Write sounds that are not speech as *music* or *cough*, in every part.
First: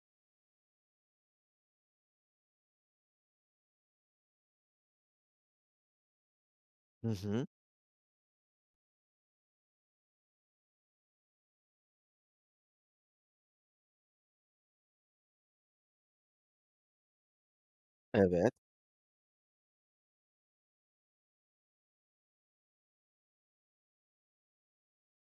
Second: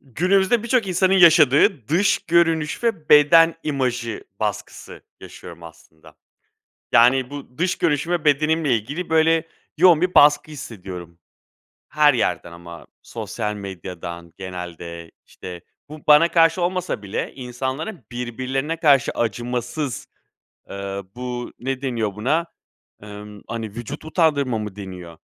Günümüzde birçok insanın yaşadığı dış görünüş ve beden imajı baskısı yaşıyorum, aslında. Hı Yani, hı. bu dış görünüşüm bedenimle ilgili, böyle, yoğun bir baskı hissediyorum. Her yerden ama sosyal medyadan genelde, işte, bu bana karşı olmasa bile insanların Evet. birbirlerine karşı acımasız, eee, bu ne deniyor buna? Emm, hani, vücut utandırma mı deniyor?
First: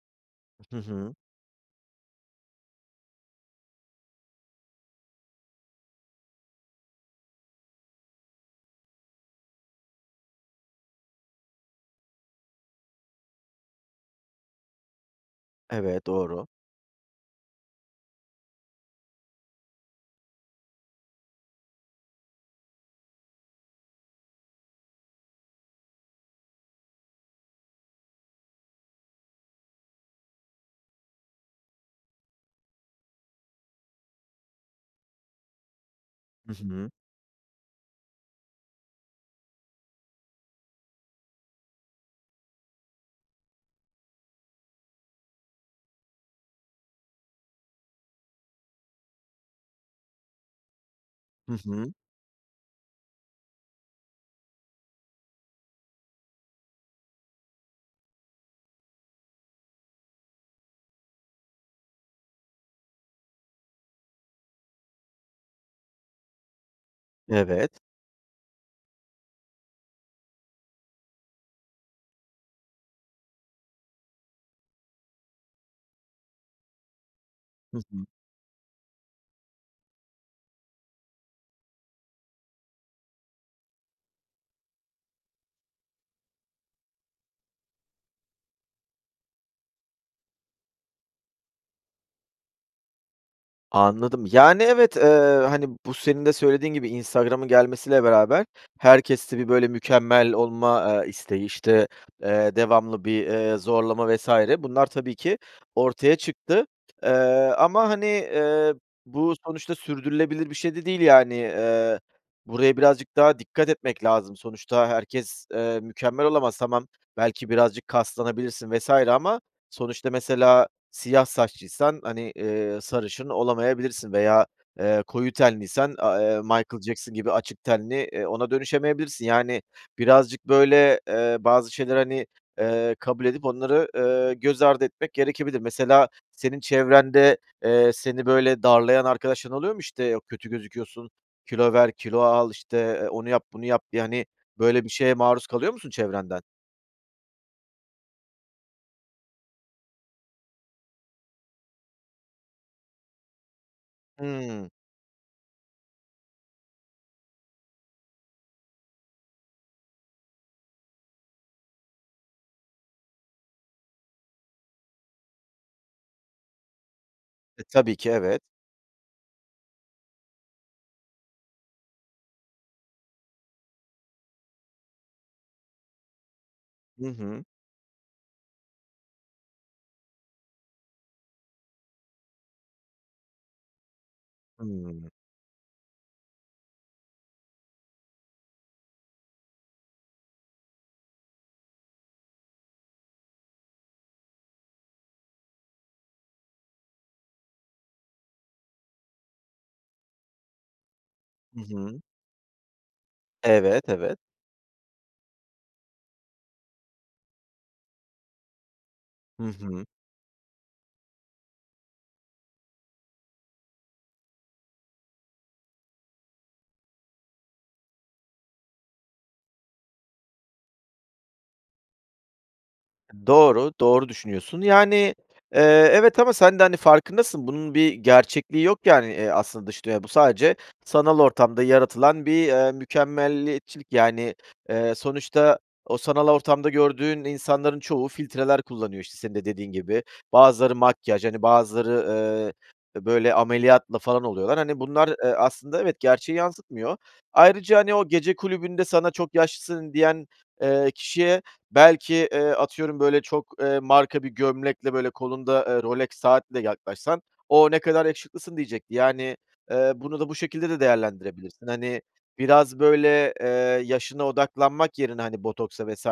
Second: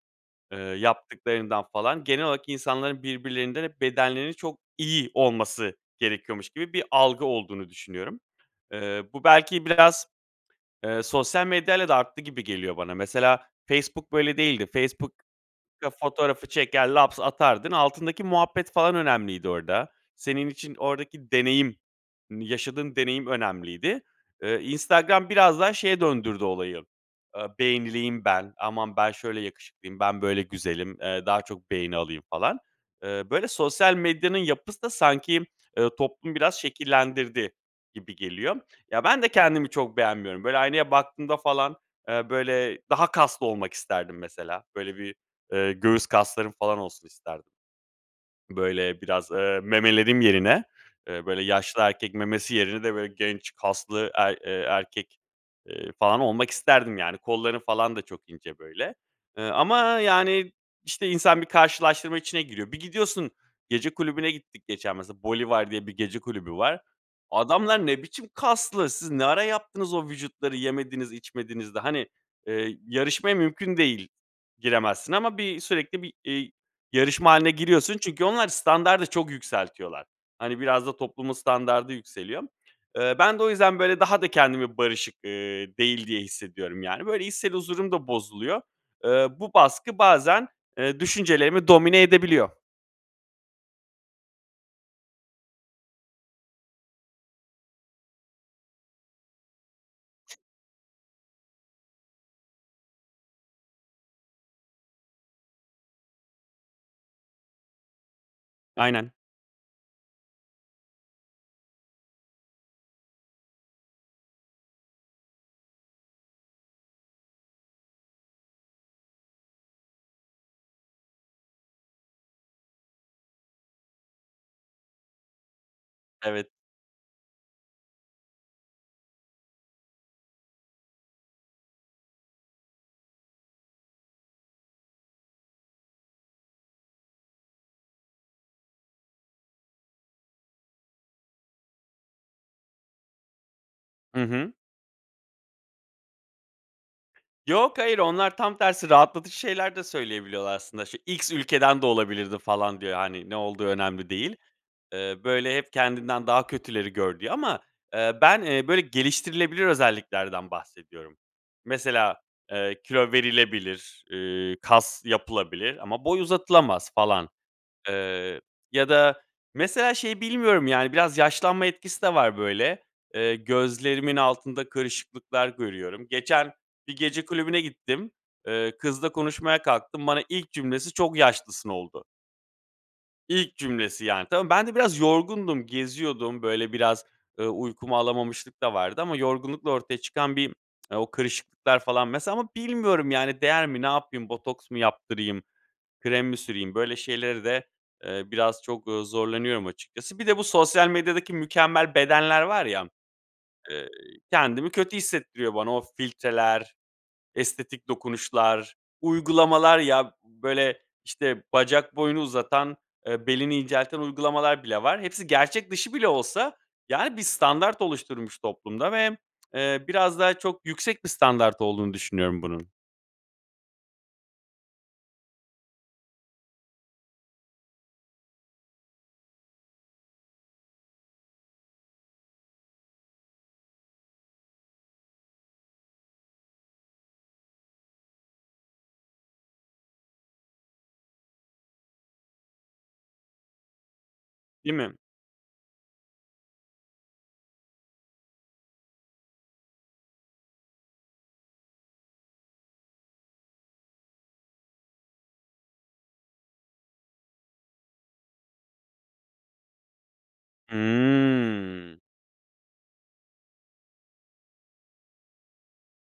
Eee, Hı hı. yaptıklarından, falan, genel olarak insanların birbirlerinden hep bedenlerinin çok iyi olması gerekiyormuş gibi bir algı olduğunu düşünüyorum. Eee, bu belki biraz, eee, sosyal medyayla da arttı gibi geliyor bana. Mesela Facebook böyle değildi. Facebook *unintelligible* Eve doğru. fotoğrafı çeker laps atardın. Altındaki muhabbet, falan, önemliydi orada. Senin için oradaki deneyim, hani yaşadığın deneyim önemliydi. Iıı, Instagram biraz daha şeye döndürdü olayı, ııı, "Beğenileyim ben. Aman ben şöyle yakışıklıyım, ben, böyle, güzelim, eee, daha çok beğeni alayım." falan. Eee, böyle, sosyal medyanın yapısı da sanki, ııı, toplumu Hı biraz hı. şekillendirdi gibi geliyor. Ya, ben de kendimi çok beğenmiyorum. Böyle, aynaya baktığımda, falan, eee, böyle, daha kaslı olmak isterdim, mesela. Böyle bir, eee, göğüs kaslarım falan olsun isterdim. Böyle, biraz, eee, memelerim yerine, eee, böyle, Hı yaşlı hı. erkek memesi yerine de, böyle, genç kaslı er eee, erkek, eee, falan, olmak isterdim. Yani, kollarım falan da çok ince, böyle, ııı, ama, yani, işte, insan bir karşılaştırma içine giriyor. Bir gidiyorsun, gece kulübüne gittik geçen mesela, Bolivar diye bir gece kulübü var. Evet. Adamlar ne biçim kaslı! Siz ne ara yaptınız o vücutları yemediniz, içmediniz de, hani, eee, yarışmaya mümkün değil giremezsin ama bir sürekli bir, iii, yarışma hâline Hı giriyorsun. hı. Çünkü onlar standardı çok yükseltiyorlar. Hani, biraz da toplumun standardı yükseliyor. Eee, ben de o yüzden, böyle, daha da kendimi barışık, ııı, değil diye hissediyorum. Yani, böyle, içsel huzurum da bozuluyor. Eee, bu baskı bazen, eee, düşüncelerimi domine edebiliyor. Anladım. Yani, evet, eee, hani, bu senin de söylediğin gibi Instagram’ın gelmesiyle beraber herkeste bir, böyle, mükemmel olma, eee, isteği, işte, eee, devamlı bir, eee, zorlama vs. bunlar tabii ki ortaya çıktı. Eee, ama, hani, eee, Aynen. bu sonuçta sürdürülebilir bir şey de değil yani. Eee, buraya birazcık daha dikkat etmek lazım. Sonuçta herkes, eee, mükemmel olamaz. Tamam, belki birazcık kaslanabilirsin vs. ama sonuçta mesela siyah saçlıysan, hani, eee, sarışın olamayabilirsin veya, eee, koyu tenliysen, a eee, Evet. Michael Jackson gibi açık tenli, eee, ona dönüşemeyebilirsin, yani, birazcık, böyle, eee, bazı şeyleri, hani, eee, kabul edip onları, eee, göz ardı etmek gerekebilir. Mesela senin çevrende, eee, seni, böyle, darlayan arkadaşların oluyor mu? İşte, yok, "Kötü gözüküyorsun. Kilo ver, kilo al." İşte, eee; "Onu yap, bunu yap." diye. Hı Yani, hı. böyle bir şeye maruz kalıyor musun çevrenden? Yok, hayır. Onlar tam tersi rahatlatıcı şeyler de söyleyebiliyorlar aslında: "Şu X ülkeden de olabilirdin." falan, diyor. Hani, ne olduğu önemli değil. Hımm. Eee, böyle: "Hep kendinden daha kötüleri gör." diyor ama, eee, ben, eee, böyle, geliştirilebilir özelliklerden bahsediyorum. Mesela, eee, kilo verilebilir, ııı, kas yapılabilir ama boy uzatılamaz falan, E, tabii ki. eee, Evet. ya da mesela şeyi bilmiyorum, yani, biraz yaşlanma etkisi de var, böyle. Eee, gözlerimin altında kırışıklıklar görüyorum. Geçen bir Hı gece hı. kulübüne gittim. Eee, kızla konuşmaya kalktım. Bana ilk cümlesi: "Çok yaşlısın." oldu. İlk cümlesi, yani, tama ben de biraz Hımm. yorgundum, geziyordum. Böyle, biraz, ııı, uykumu alamamışlık da vardı ama yorgunlukla ortaya çıkan bir *tsk* o kırışıklıklar falan, mesela, ama bilmiyorum, yani, değer mi? Ne yapayım, botoks mı yaptırayım, krem mi süreyim? Böyle şeyleri de, eee, biraz çok, ooo, zorlanıyorum açıkçası. Bir de bu sosyal medyadaki Hı mükemmel hı. bedenler var ya, Evet. eee, Evet. kendimi kötü hissettiriyor bana. O f filtreler, estetik dokunuşlar, Hı uygulamalar, hı. ya, b böyle, işte, bacak boyunu uzatan, eee, belini incelten uygulamalar bile var. Hepsi gerçek dışı bile olsa, yani, bir standart oluşturmuş toplumda ve, eee, biraz daha çok yüksek bir standart olduğunu düşünüyorum bunun. Doğru, doğru düşünüyorsun, yani, eee, evet ama sen de hani farkındasın, bunun bir gerçekliği yok yani, eee, aslında dış dünyada. Bu sadece, sanal ortamda yaratılan bir, eee, mükemmeliyetçilik yani, eee, sonuçta, o sanal ortamda gördüğün insanların çoğu filtreler kullanıyor, işte senin de dediğin gibi. Bazıları makyaj, hani, bazıları, eee, bö böyle ameliyatlı falan oluyorlar. Değil Hani, mi? bunlar, eee, aslında evet, gerçeği yansıtmıyor. Ayrıca, hani, o gece kulübünde sana “çok yaşlısın“ diyen, eee, kişiye belki, eee, atıyorum böyle çok, eee, marka bir gömlekle, böyle, kolunda, eee, Rolex saatle yaklaşsan, “O, ne kadar yakışıklısın.“ diyecekti. Yani, eee, bunu da bu şekilde de değerlendirebilirsin. Hımm. Hani, biraz böyle, eee, yaşına odaklanmak yerine, hani, botoksa vs.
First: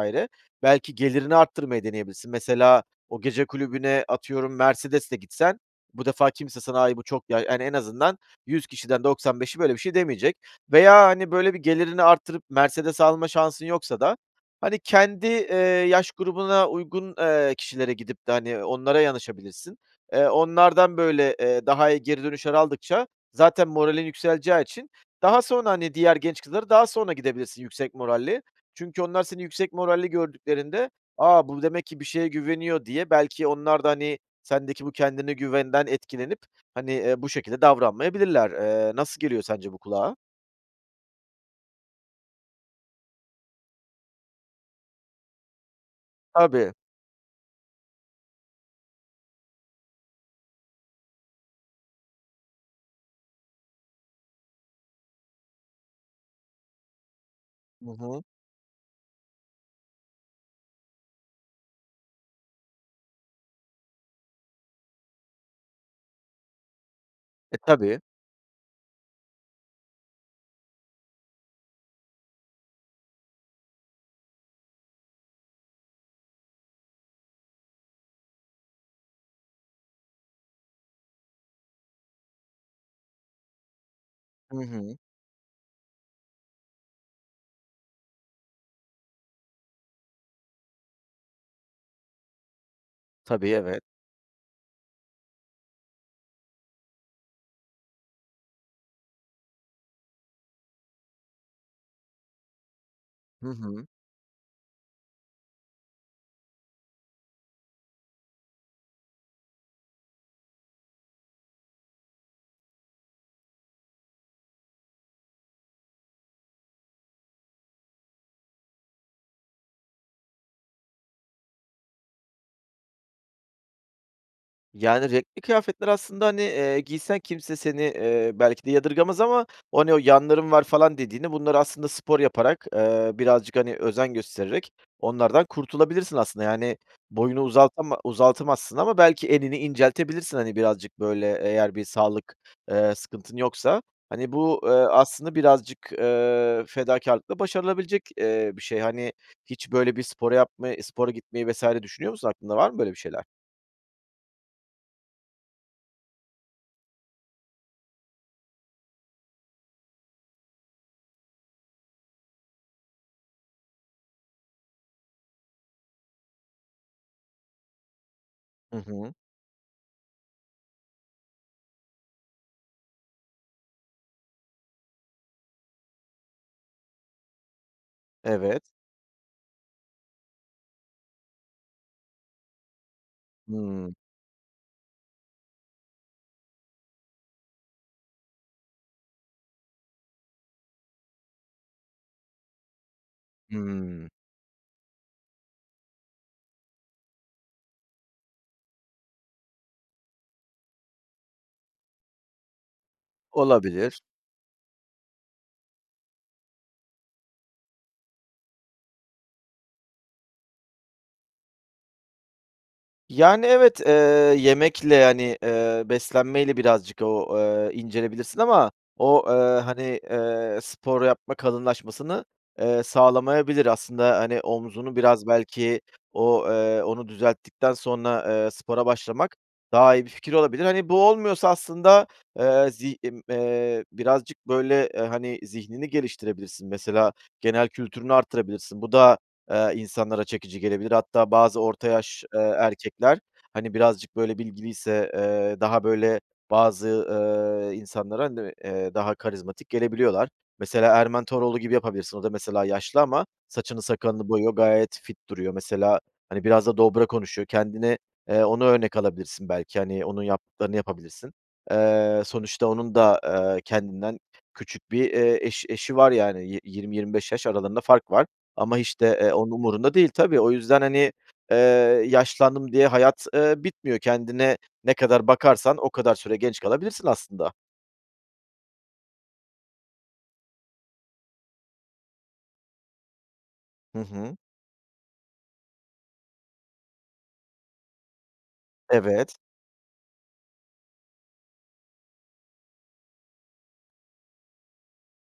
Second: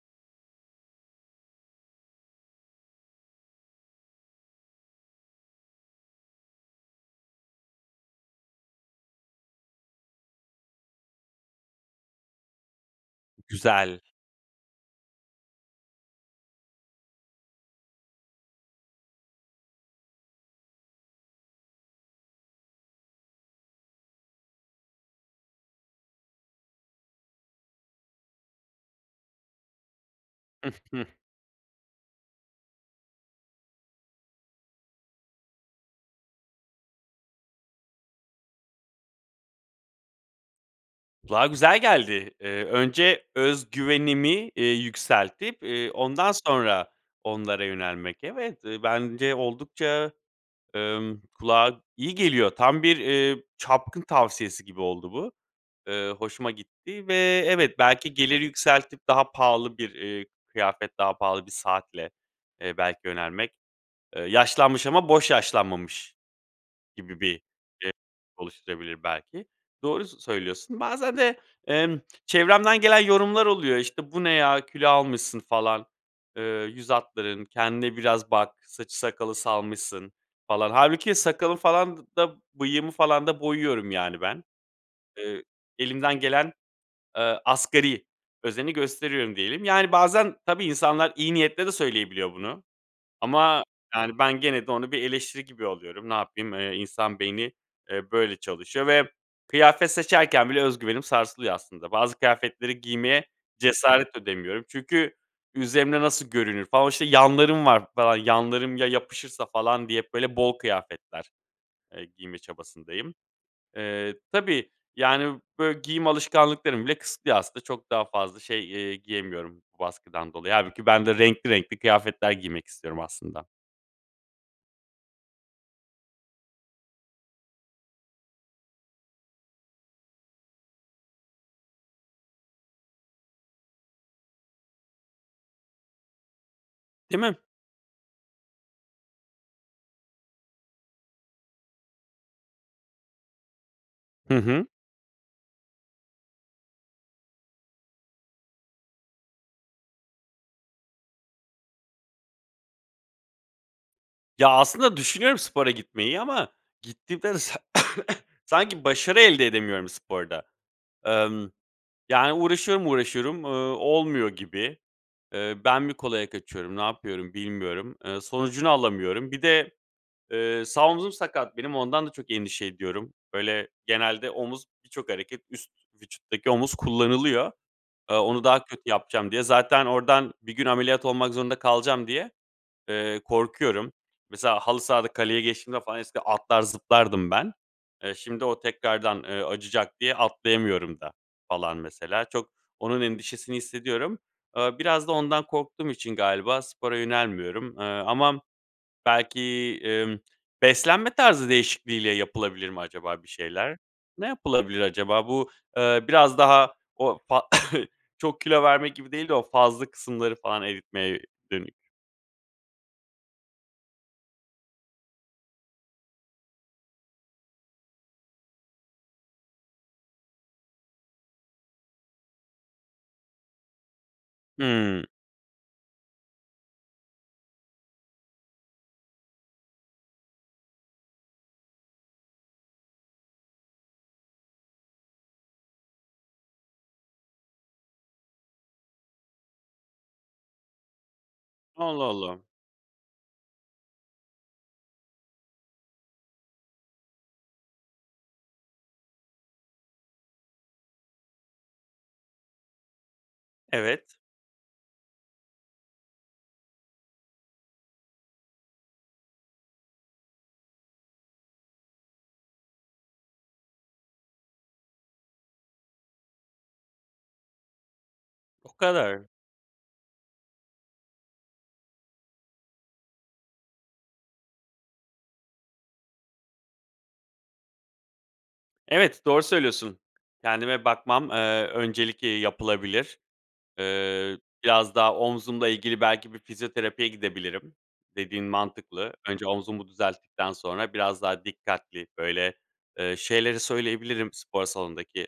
belki gelirini arttırmayı deneyebilirsin. Mesela o gece kulübüne, atıyorum, Mercedes'le gitsen bu defa kimse sana “ay bu çok ya “yani en azından 100 kişiden 95'i böyle bir şey demeyecek. Veya, hani, böyle, bir gelirini arttırıp Mercedes alma şansın Güzel. yoksa da hani kendi, eee, yaş grubuna uygun, eee, kişilere gidip de, hani, onlara yanaşabilirsin. Eee, onlardan böyle, eee, daha iyi geri dönüşler aldıkça, zaten moralin yükseleceği için, daha sonra, hani, diğer genç kızlara daha sonra gidebilirsin yüksek moralle. Çünkü onlar seni yüksek moralli gördüklerinde, *giggles* “A, bu demek ki bir şeye güveniyor.“ diye, belki onlar da hani sendeki bu kendine güvenden etkilenip, hani, eee, bu şekilde davranmayabilirler. Eee, nasıl geliyor sence bu kulağa? Kulağa güzel geldi. Eee, önce öz güvenimi, eee, yükseltip, eee, ondan Tabii. sonra onlara yönelmek. Evet, eee, bence oldukça, ımm, kulağa iyi geliyor. Tam bir, eee, çapkın tavsiyesi gibi oldu bu. Eee, hoşuma gitti ve evet, Hı belki hı. gelir yükseltip daha pahalı bir, eee, kıyafet, daha pahalı bir saatle, eee, belki yönelmek. Eee, yaşlanmış ama boş yaşlanmamış gibi bir E, *unintelligible* tabii. oluşturabilir belki, doğru s söylüyorsun. Bazen de, emm, çevremden gelen yorumlar oluyor, işte, "Bu ne ya, kilo almışsın falan, eee, yüz hatların, kendine biraz bak. Saçı sakalı salmışsın falan." Hâlbuki sakalı falan d da bıyığımı falan da boyuyorum, yani, ben, Hı hı. eee, elimden gelen, eee, asgari özeni gösteriyorum diyelim. Yani, bazen, tabii insanlar iyi niyetle de söyleyebiliyor bunu. Tabii, Ama, evet. yani, ben gene de onu bir eleştiri gibi alıyorum. Ne yapayım? Eee, insan beyni, eee, böyle çalışıyor ve kıyafet seçerken bile öz güvenim sarsılıyor aslında. Bazı kıyafetleri giymeye Hı hı. cesaret edemiyorum çünkü üzerimde nasıl görünür falan, o, işte, yanlarım var falan. Yanlarım ya yapışırsa falan diye hep böyle bol kıyafetler, eee, giyme çabasındayım. Eee, tabii, yani, böyle giyim alışkanlıklarımı bile kısıtlıyor aslında. Çok daha fazla şey, eee, giyemiyorum bu baskıdan dolayı. Hâlbuki ben de renkli renkli kıyafetler giymek istiyorum aslında. Yani, renkli kıyafetler, aslında, hani, eee, giysen kimse seni, eee, belki de yadırgamız ama “o ne o, yanların var“ falan dediğini, bunlar aslında spor yaparak, eee, birazcık, hani, özen göstererek onlardan kurtulabilirsin aslında. Yani, Değil mi? boyunu uzatama- uzatamazsın ama belki enini inceltebilirsin, hani, birazcık böyle. Eğer bir sağlık, eee, sıkıntın yoksa. Hani, Hı bu, hı. eee, aslında birazcık, eee, fedakârlıkla başarılabilecek, eee, bir şey. Hani, hiç böyle bir spor yapmayı, spora gitmeyi vs. düşünüyor musun? Aklında var mı böyle bir şeyler? Ya, aslında düşünüyorum spora gitmeyi ama, gittiğimde de, sa *coughs* sanki başarı elde edemiyorum sporda. Emm, yani, uğraşıyorum, uğraşıyorum, ııı, olmuyor gibi, eee, ben mi kolaya kaçıyorum, ne yapıyorum bilmiyorum. Iıı, sonucunu Hı hı. alamıyorum. Bir de, eee, sağ omuzum sakat benim, ondan da çok endişe ediyorum. Böyle, genelde omuz, birçok hareket üst vücuttaki omuz kullanılıyor. Eee, onu Evet. daha kötü yapacağım diye, zaten oradan bir gün ameliyat olmak zorunda kalacağım diye, eee, korkuyorum. Hımm. Mesela, halı sahada kaleyi geçtiğimde falan, eskiden atlar zıplardım ben. Eee, şimdi o tekrardan, eee, acıyacak diye atlayamıyorum da, falan, mesela. Çok onun endişesini Hımm. hissediyorum. Eee, biraz da ondan korktuğum için galiba spora yönelmiyorum. Eee, ama belki, emm, beslenme tarzı değişikliğiyle yapılabilir mi acaba bir şeyler? Olabilir. Ne yapılabilir acaba? Bu, eee, biraz daha o fa *coughs* çok kilo vermek gibi değil de, o fazla kısımları falan eritmeye dönük. Yani evet, eee, yemekle, yani, eee, beslenmeyle birazcık o, eee, incelebilirsin ama o, eee, hani, eee, spor yapma kalınlaşmasını, eee, sağlamayabilir aslında. Hani omzunu Hıı. biraz belki, o, eee, onu düzelttikten sonra, eee, spora başlamak, daha iyi bir fikir olabilir. Hani, bu olmuyorsa aslında, eee, zi ımm, eee, birazcık böyle, e, hani, zihnini geliştirebilirsin, mesela genel kültürünü arttırabilirsin. Bu da, eee, insanlara çekici gelebilir. Hatta bazı orta Allah yaş, eee, Allah. erkekler, hani, birazcık böyle bilgiliyse, eee, daha böyle, bazı, ııı, insanlara, *unintelligible* ııı, daha karizmatik gelebiliyorlar. Mesela Erman Toroğlu gibi yapabilirsin, o da mesela yaşlı ama saçını Evet. sakalını boyuyor, gayet fit duruyor. Mesela, hani, biraz da dobra konuşuyor, kendine, eee, onu örnek alabilirsin belki, hani, onun yaptıklarını yapabilirsin. Eee, sonuçta onun da, eee, kendinden küçük bir, eee, eş eşi var yani. Yi yirmi, 25 yaş aralarında fark var O ama, işte, kadar. eee, onun umurunda değil. Tabii, o yüzden, hani, eee, yaşlandım diye hayat eee, bitmiyor. Kendine ne kadar bakarsan, o kadar süre genç kalabilirsin aslında. Evet, doğru söylüyorsun. Kendime bakmam, eee, öncelik, eee, yapılabilir. Hı hı. Eee, biraz daha omzumla ilgili belki bir fizyoterapiye gidebilirim. Dediğin mantıklı. Evet. Önce omzumu düzelttikten sonra biraz daha dikkatli, böyle, eee, şeyleri söyleyebilirim spor salondaki.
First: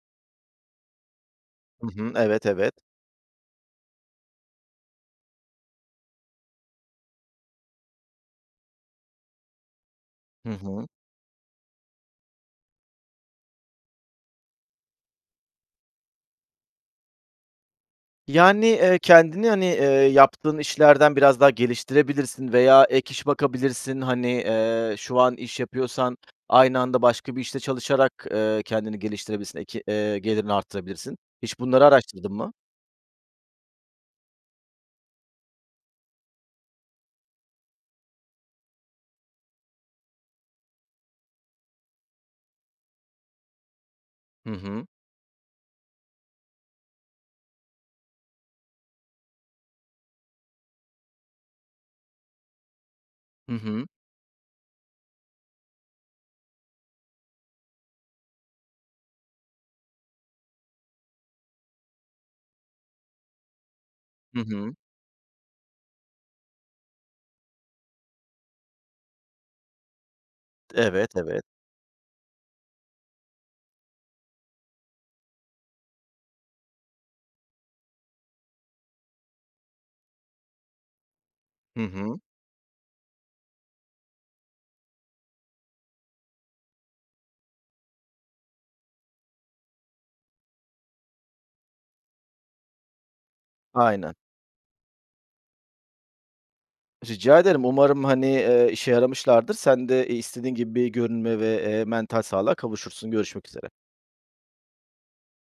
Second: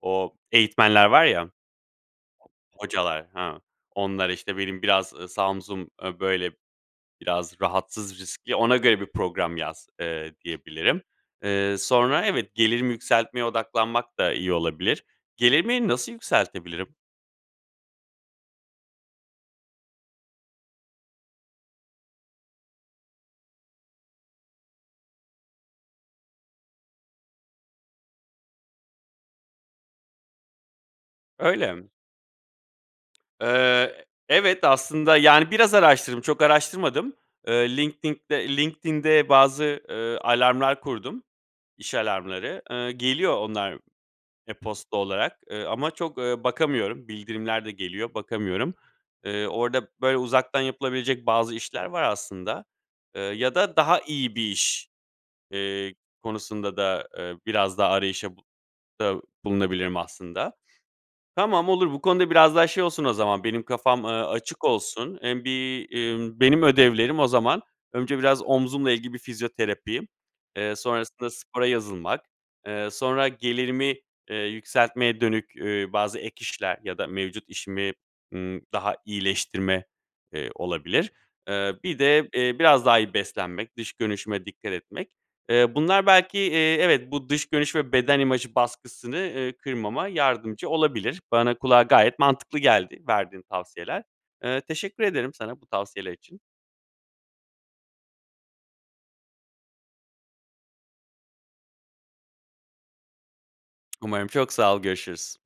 O eğitmenler var ya Hı hı. Evet. Evet. hocalar, hı, onlara, işte: "Benim biraz, ııı, sağ omzum, ııı, böyle, biraz rahatsız, riskli ona göre bir program yaz." eee, Hı hı. diyebilirim. Eee, sonra, evet, gelirimi yükseltmeye odaklanmak da iyi olabilir. Gelirimi nasıl yükseltebilirim? Yani, eee, kendini, hani, eee, yaptığın işlerden biraz daha geliştirebilirsin veya ek iş bakabilirsin. Hani, eee, şu an iş yapıyorsan aynı anda başka bir işte çalışarak, eee, kendini geliştirebilirsin, ek eee, gelirini arttırabilirsin. Hiç Öyle. bunları araştırdın mı? Eee, evet, aslında, yani, biraz araştırdım, çok araştırmadım. Eee, linktinkte LinkedIn'de, LinkedIn'de bazı, eee, alarmlar kurdum, iş alarmları. Eee, geliyor onlar, Hı hı. e-posta olarak, eee, ama çok, eee, bakamıyorum. Bildirimler de geliyor. Bakamıyorum. Eee, orada, böyle, uzaktan yapılabilecek bazı işler var aslında, eee, ya Hı da hı. daha iyi bir iş, eee, konusunda da, eee, biraz daha arayışa *unintelligible* bulunabilirim aslında. Tamam, olur. Bu konuda biraz daha şey olsun o zaman, benim kafam, eee, Hı açık hı. olsun. Hem bir, emm, benim ödevlerim o zaman; önce biraz omzumla ilgili bir fizyoterapi, eee, Evet. sonrasında Evet. spora yazılmak, eee, sonra gelirimi, eee, yükseltmeye dönük, eee, bazı ek işler ya da mevcut işimi, ımm, daha iyileştirme, eee, olabilir. Eee, Hı bir hı. de, eee, biraz daha iyi beslenmek, dış görünüşüme dikkat etmek. Eee, bunlar belki, eee, evet, bu dış görünüş ve beden imajı baskısını, eee, kırmama yardımcı olabilir. Bana, kulağa gayet mantıklı geldi verdiğin tavsiyeler. Aynen. Eee, teşekkür ederim sana bu tavsiyeler için. Rica ederim. Umarım, hani, eee, işe yaramışlardır. Sen de, iii, istediğin gibi bir görünüme ve, eee, mental sağlığa kavuşursun. Görüşmek üzere. Umarım. Çok sağ ol. Görüşürüz.